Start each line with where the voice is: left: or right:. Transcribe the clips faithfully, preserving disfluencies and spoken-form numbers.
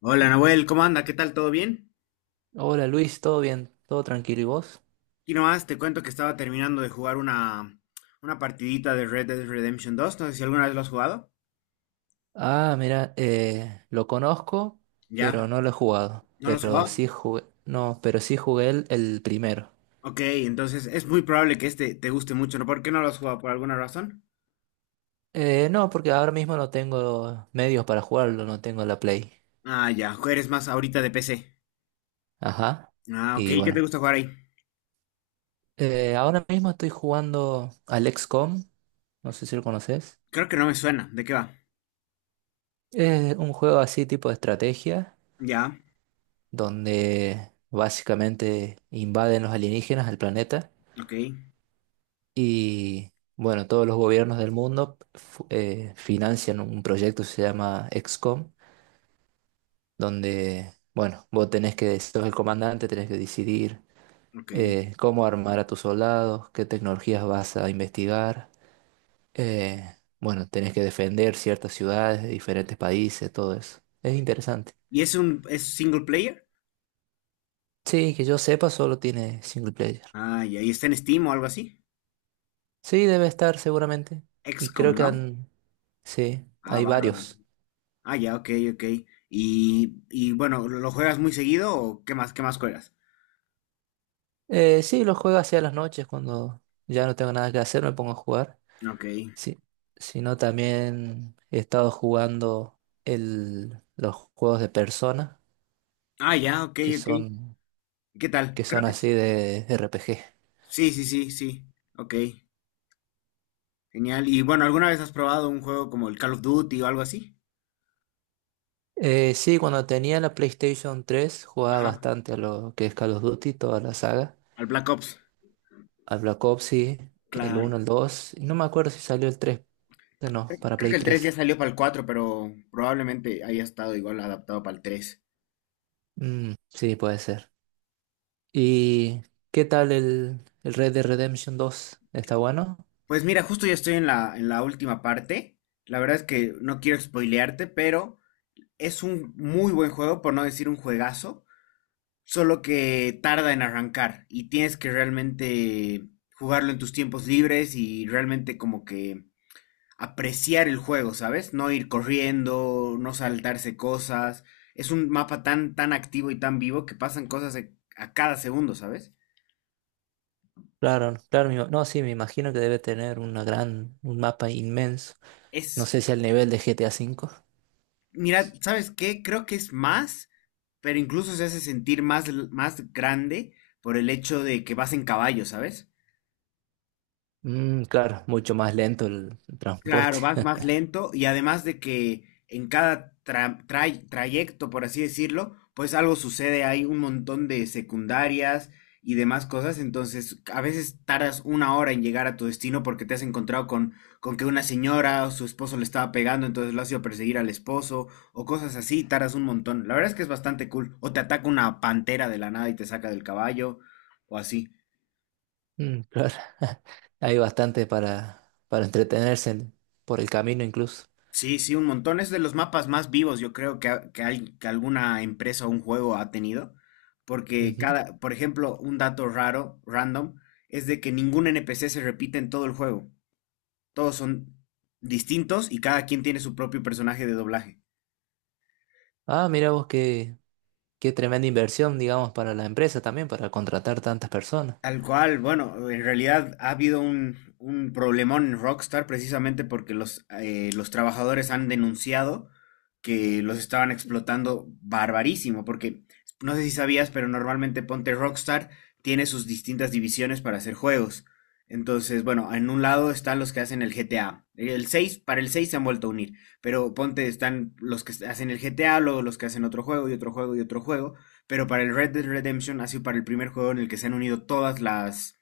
left: Hola Nahuel, ¿cómo anda? ¿Qué tal? ¿Todo bien?
right: Hola Luis, ¿todo bien? ¿Todo tranquilo y vos?
left: Aquí nomás te cuento que estaba terminando de jugar una, una partidita de Red Dead Redemption dos. No sé si alguna vez lo has jugado.
right: Ah, mira, eh, lo conozco,
left: ¿Ya?
right: pero no lo he jugado.
left: ¿No lo has
right: Pero
left: jugado?
right: sí jugué, no, pero sí jugué el, el primero.
left: Ok, entonces es muy probable que este te guste mucho, ¿no? ¿Por qué no lo has jugado? ¿Por alguna razón?
right: Eh, no, porque ahora mismo no tengo medios para jugarlo, no tengo la Play.
left: Ah, ya, eres más ahorita de P C.
right: Ajá.
left: Ah, ok,
right: Y
left: ¿qué te
right: bueno,
left: gusta jugar ahí?
right: eh, ahora mismo estoy jugando al equis com, no sé si lo conoces.
left: Creo que no me suena. ¿De qué va?
right: Es un juego así tipo de estrategia,
left: Ya,
right: donde básicamente invaden los alienígenas al planeta.
left: ok,
right: Y bueno, todos los gobiernos del mundo fu- eh, financian un proyecto que se llama equis com, donde, bueno, vos tenés que, sos el comandante, tenés que decidir
left: ok.
right: eh, cómo armar a tus soldados, qué tecnologías vas a investigar. eh, bueno, tenés que defender ciertas ciudades de diferentes países, todo eso. Es interesante.
left: ¿Y es un es single player?
right: Sí, que yo sepa, solo tiene single player.
left: Ah, ya, ¿y está en Steam o algo así?
right: Sí, debe estar seguramente. Y creo
left: X COM,
right: que
left: ¿no?
right: han... Sí,
left: Ah,
right: hay
left: bárbaro.
right: varios.
left: Ah, ya, ok, ok. Y, y bueno, ¿lo lo juegas muy seguido o qué más, qué más juegas?
right: Eh, sí, los juego hacia las noches cuando ya no tengo nada que hacer, me pongo a jugar.
left: Ok.
right: Sí, sino también he estado jugando el, los juegos de Persona,
left: Ah, ya, ok,
right: que
left: ok.
right: son,
left: ¿Qué tal?
right: que
left: Creo
right: son
left: que
right: así
left: s-
right: de R P G.
left: sí, sí, sí, sí. Ok, genial. Y bueno, ¿alguna vez has probado un juego como el Call of Duty o algo así?
right: Eh, sí, cuando tenía la PlayStation tres jugaba
left: Ajá,
right: bastante a lo que es Call of Duty, toda la saga.
left: al Black Ops.
right: Al Black Ops, sí, el
left: Claro.
right: uno, el dos. No me acuerdo si salió el tres, no, para
left: Creo
right: Play
left: que el tres ya
right: tres.
left: salió para el cuatro, pero probablemente haya estado igual adaptado para el tres.
right: Mm, sí, puede ser. ¿Y qué tal el, el Red Dead Redemption dos? ¿Está bueno?
left: Pues mira, justo ya estoy en la, en la última parte. La verdad es que no quiero spoilearte, pero es un muy buen juego, por no decir un juegazo. Solo que tarda en arrancar y tienes que realmente jugarlo en tus tiempos libres y realmente como que apreciar el juego, ¿sabes? No ir corriendo, no saltarse cosas. Es un mapa tan, tan activo y tan vivo que pasan cosas a a cada segundo, ¿sabes?
right: Claro, claro, me ima- no, sí, me imagino que debe tener una gran, un mapa inmenso. No
left: Es,
right: sé si al nivel de G T A cinco.
left: mira, ¿sabes qué? Creo que es más, pero incluso se hace sentir más, más grande por el hecho de que vas en caballo, ¿sabes?
right: Mm, claro, mucho más lento el transporte.
left: Claro, vas más lento y además de que en cada tra- tray- trayecto, por así decirlo, pues algo sucede, hay un montón de secundarias y demás cosas, entonces a veces tardas una hora en llegar a tu destino porque te has encontrado con, con que una señora o su esposo le estaba pegando, entonces lo has ido a perseguir al esposo o cosas así, tardas un montón. La verdad es que es bastante cool. O te ataca una pantera de la nada y te saca del caballo o así.
right: Mm, claro, hay bastante para, para entretenerse en- por el camino incluso.
left: Sí, sí, un montón. Es de los mapas más vivos, yo creo, que, ha- que, hay- que alguna empresa o un juego ha tenido. Porque
right: Ujú.
left: cada, por ejemplo, un dato raro, random, es de que ningún N P C se repite en todo el juego. Todos son distintos y cada quien tiene su propio personaje de doblaje.
right: Ah, mira vos qué, qué tremenda inversión, digamos, para la empresa también, para contratar tantas personas.
left: Tal cual, bueno, en realidad ha habido un, un problemón en Rockstar precisamente porque los, eh, los trabajadores han denunciado que los estaban explotando barbarísimo, porque no sé si sabías, pero normalmente Ponte Rockstar tiene sus distintas divisiones para hacer juegos. Entonces, bueno, en un lado están los que hacen el G T A. El seis para el seis se han vuelto a unir, pero ponte están los que hacen el G T A, luego los que hacen otro juego y otro juego y otro juego. Pero para el Red Dead Redemption ha sido para el primer juego en el que se han unido todas las,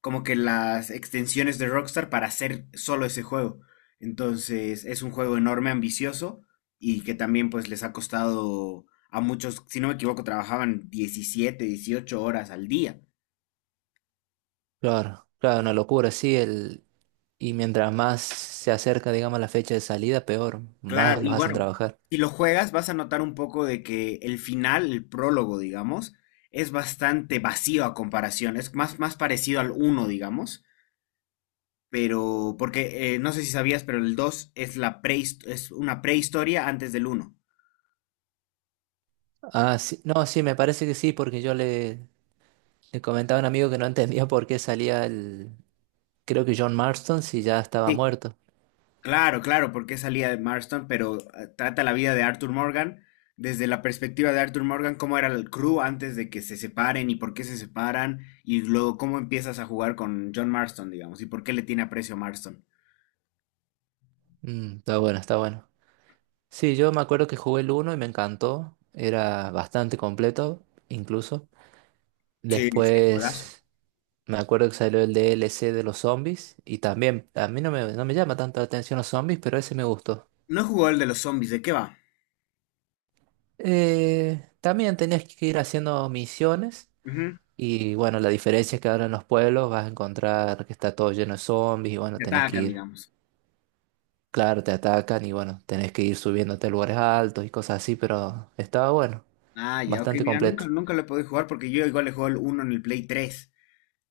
left: como que las extensiones de Rockstar para hacer solo ese juego. Entonces es un juego enorme, ambicioso y que también pues les ha costado a muchos, si no me equivoco, trabajaban diecisiete, dieciocho horas al día.
right: Claro, claro, una locura, sí, el, y mientras más se acerca, digamos, la fecha de salida, peor,
left: Claro,
right: más
left: y
right: los hacen
left: bueno,
right: trabajar.
left: si lo juegas vas a notar un poco de que el final, el prólogo, digamos, es bastante vacío a comparación, es más, más parecido al uno digamos. Pero, porque eh, no sé si sabías, pero el dos es, la prehis- es una prehistoria antes del uno.
right: Ah, sí, no, sí, me parece que sí, porque yo le, le comentaba a un amigo que no entendía por qué salía el, creo que John Marston si ya estaba
left: Sí,
right: muerto.
left: claro, claro, porque salía de Marston, pero eh, trata la vida de Arthur Morgan desde la perspectiva de Arthur Morgan, cómo era el crew antes de que se separen y por qué se separan, y luego cómo empiezas a jugar con John Marston, digamos, y por qué le tiene aprecio a Marston.
right: Mm, está bueno, está bueno. Sí, yo me acuerdo que jugué el uno y me encantó, era bastante completo, incluso.
left: Sí, sí. Juegazo.
right: Después me acuerdo que salió el D L C de los zombies y también, a mí no me, no me llama tanto la atención los zombies, pero ese me gustó.
left: No jugó el de los zombies, ¿de qué va?
right: Eh, también tenías que ir haciendo misiones
left: Ujú.
right: y bueno, la diferencia es que ahora en los pueblos vas a encontrar que está todo lleno de zombies y bueno,
left: Te
right: tenés que
left: atacan,
right: ir,
left: digamos.
right: claro, te atacan y bueno, tenés que ir subiéndote a lugares altos y cosas así, pero estaba bueno,
left: Ah, ya, ok,
right: bastante
left: mira, nunca,
right: completo.
left: nunca lo he podido jugar porque yo igual le juego el uno en el Play tres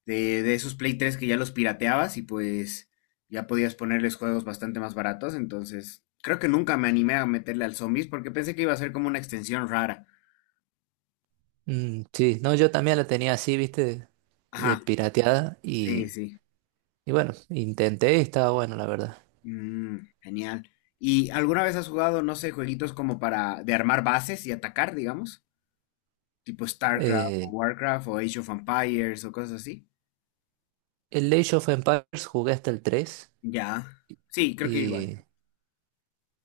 left: de, de esos Play tres que ya los pirateabas y pues ya podías ponerles juegos bastante más baratos. Entonces, creo que nunca me animé a meterle al Zombies porque pensé que iba a ser como una extensión rara.
right: Mm, sí, no, yo también la tenía así, viste, eh,
left: Ajá,
right: pirateada
left: sí,
right: y,
left: sí.
right: y bueno, intenté y estaba bueno, la verdad.
left: Mm, genial. ¿Y alguna vez has jugado, no sé, jueguitos como para de armar bases y atacar, digamos? Tipo StarCraft o
right: Eh,
left: Warcraft o Age of Empires o cosas así.
right: el Age of Empires jugué hasta el tres
left: Ya. Sí, creo que igual.
right: y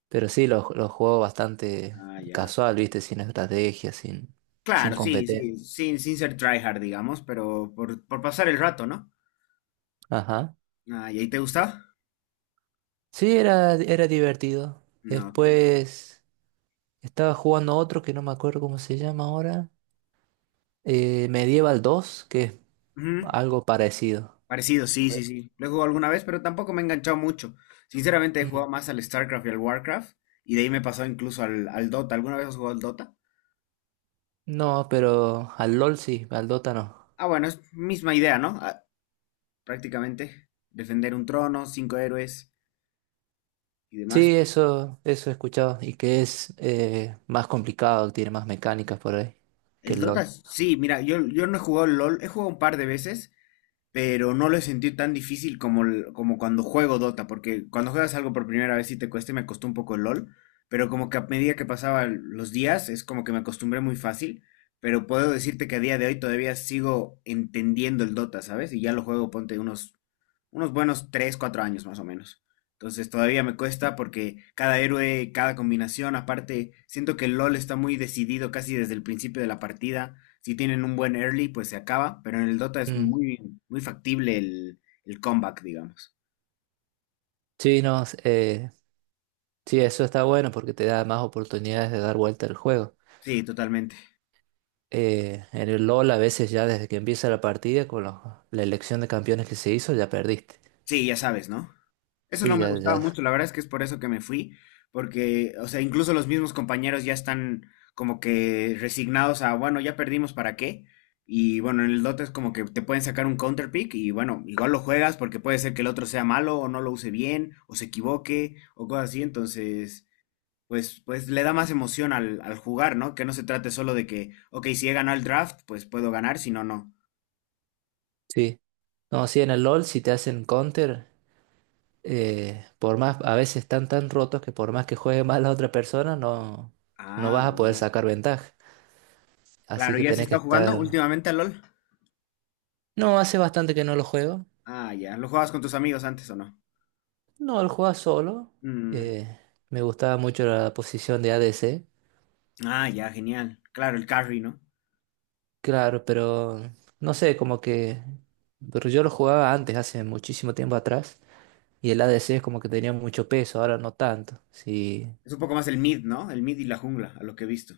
right: pero sí, los, los juego bastante
left: Ah, ya.
right: casual, ¿viste? Sin estrategia, sin, sin
left: Claro, sí,
right: competencia.
left: sí, sin, sin ser tryhard, digamos, pero por, por pasar el rato, ¿no?
right: Ajá.
left: Ah, ¿y ahí te gusta?
right: Sí, era, era divertido.
left: No, ok.
right: Después estaba jugando otro que no me acuerdo cómo se llama ahora. eh, Medieval dos que es
left: Ujú.
right: algo parecido.
left: Parecido, sí, sí, sí. Lo he jugado alguna vez, pero tampoco me he enganchado mucho. Sinceramente, he jugado
right: Mm.
left: más al StarCraft y al WarCraft, y de ahí me pasó incluso al, al Dota. ¿Alguna vez has jugado al Dota?
right: No, pero al LOL sí, al Dota no.
left: Ah, bueno, es misma idea, ¿no? Ah, prácticamente, defender un trono, cinco héroes y demás.
right: Sí, eso, eso he escuchado. Y que es eh, más complicado, tiene más mecánicas por ahí que
left: El
right: el
left: Dota,
right: LOL.
left: sí, mira, yo, yo no he jugado al LOL, he jugado un par de veces, pero no lo he sentido tan difícil como, el- como cuando juego Dota, porque cuando juegas algo por primera vez sí te cuesta y me costó un poco el LOL, pero como que a medida que pasaban los días es como que me acostumbré muy fácil, pero puedo decirte que a día de hoy todavía sigo entendiendo el Dota, ¿sabes? Y ya lo juego, ponte unos, unos buenos tres cuatro años más o menos. Entonces todavía me cuesta porque cada héroe, cada combinación, aparte, siento que el LOL está muy decidido casi desde el principio de la partida. Si tienen un buen early, pues se acaba, pero en el Dota es
right: Mm.
left: muy, muy factible el, el comeback, digamos.
right: Sí, no, eh, Sí, eso está bueno porque te da más oportunidades de dar vuelta al juego.
left: Sí, totalmente.
right: Eh, en el LOL a veces ya desde que empieza la partida con los- la elección de campeones que se hizo ya perdiste.
left: Sí, ya sabes, ¿no? Eso
right: Sí,
left: no me
right: ya,
left: gustaba
right: ya.
left: mucho, la verdad es que es por eso que me fui, porque, o sea, incluso los mismos compañeros ya están como que resignados a, bueno, ya perdimos, ¿para qué? Y bueno, en el Dota es como que te pueden sacar un counter pick y bueno, igual lo juegas porque puede ser que el otro sea malo o no lo use bien o se equivoque o cosas así, entonces pues, pues le da más emoción al, al jugar, ¿no? Que no se trate solo de que, ok, si he ganado el draft, pues puedo ganar, si no, no.
right: Sí. No, sí, en el LOL si te hacen counter, eh, por más, a veces están tan rotos que por más que juegue mal la otra persona, no, no
left: Ah,
right: vas a poder sacar ventaja. Así
left: claro,
right: que
left: ¿ya se
right: tenés que
left: está jugando
right: estar...
left: últimamente al LOL?
right: No, hace bastante que no lo juego.
left: Ah, ya, ¿lo jugabas con tus amigos antes o no?
right: No, lo jugaba solo.
left: Mm,
right: Eh, me gustaba mucho la posición de A D C.
left: ah, ya, genial. Claro, el carry, ¿no?
right: Claro, pero no sé, como que pero yo lo jugaba antes, hace muchísimo tiempo atrás, y el A D C es como que tenía mucho peso, ahora no tanto. Sí,
left: Es un poco más el mid, ¿no? El mid y la jungla, a lo que he visto.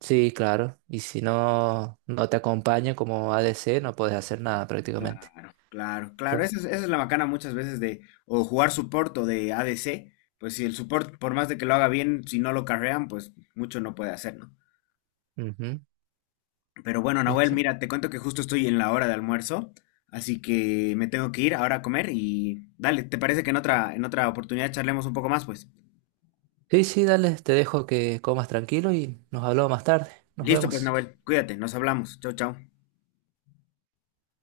right: sí, claro. Y si no, no te acompaña como A D C, no puedes hacer nada
left: Claro,
right: prácticamente.
left: claro, claro.
right: Tú-
left: Esa es, esa es la macana muchas veces de o jugar support o de A D C. Pues si el support, por más de que lo haga bien, si no lo carrean, pues mucho no puede hacer, ¿no?
right: Ujú,
left: Pero bueno, Nahuel,
right: exacto.
left: mira, te cuento que justo estoy en la hora de almuerzo, así que me tengo que ir ahora a comer y dale, ¿te parece que en otra, en otra oportunidad charlemos un poco más, pues?
right: Sí, sí, dale, te dejo que comas tranquilo y nos hablamos más tarde. Nos
left: Listo, pues,
right: vemos.
left: Nahuel, cuídate, nos hablamos. Chau, chau.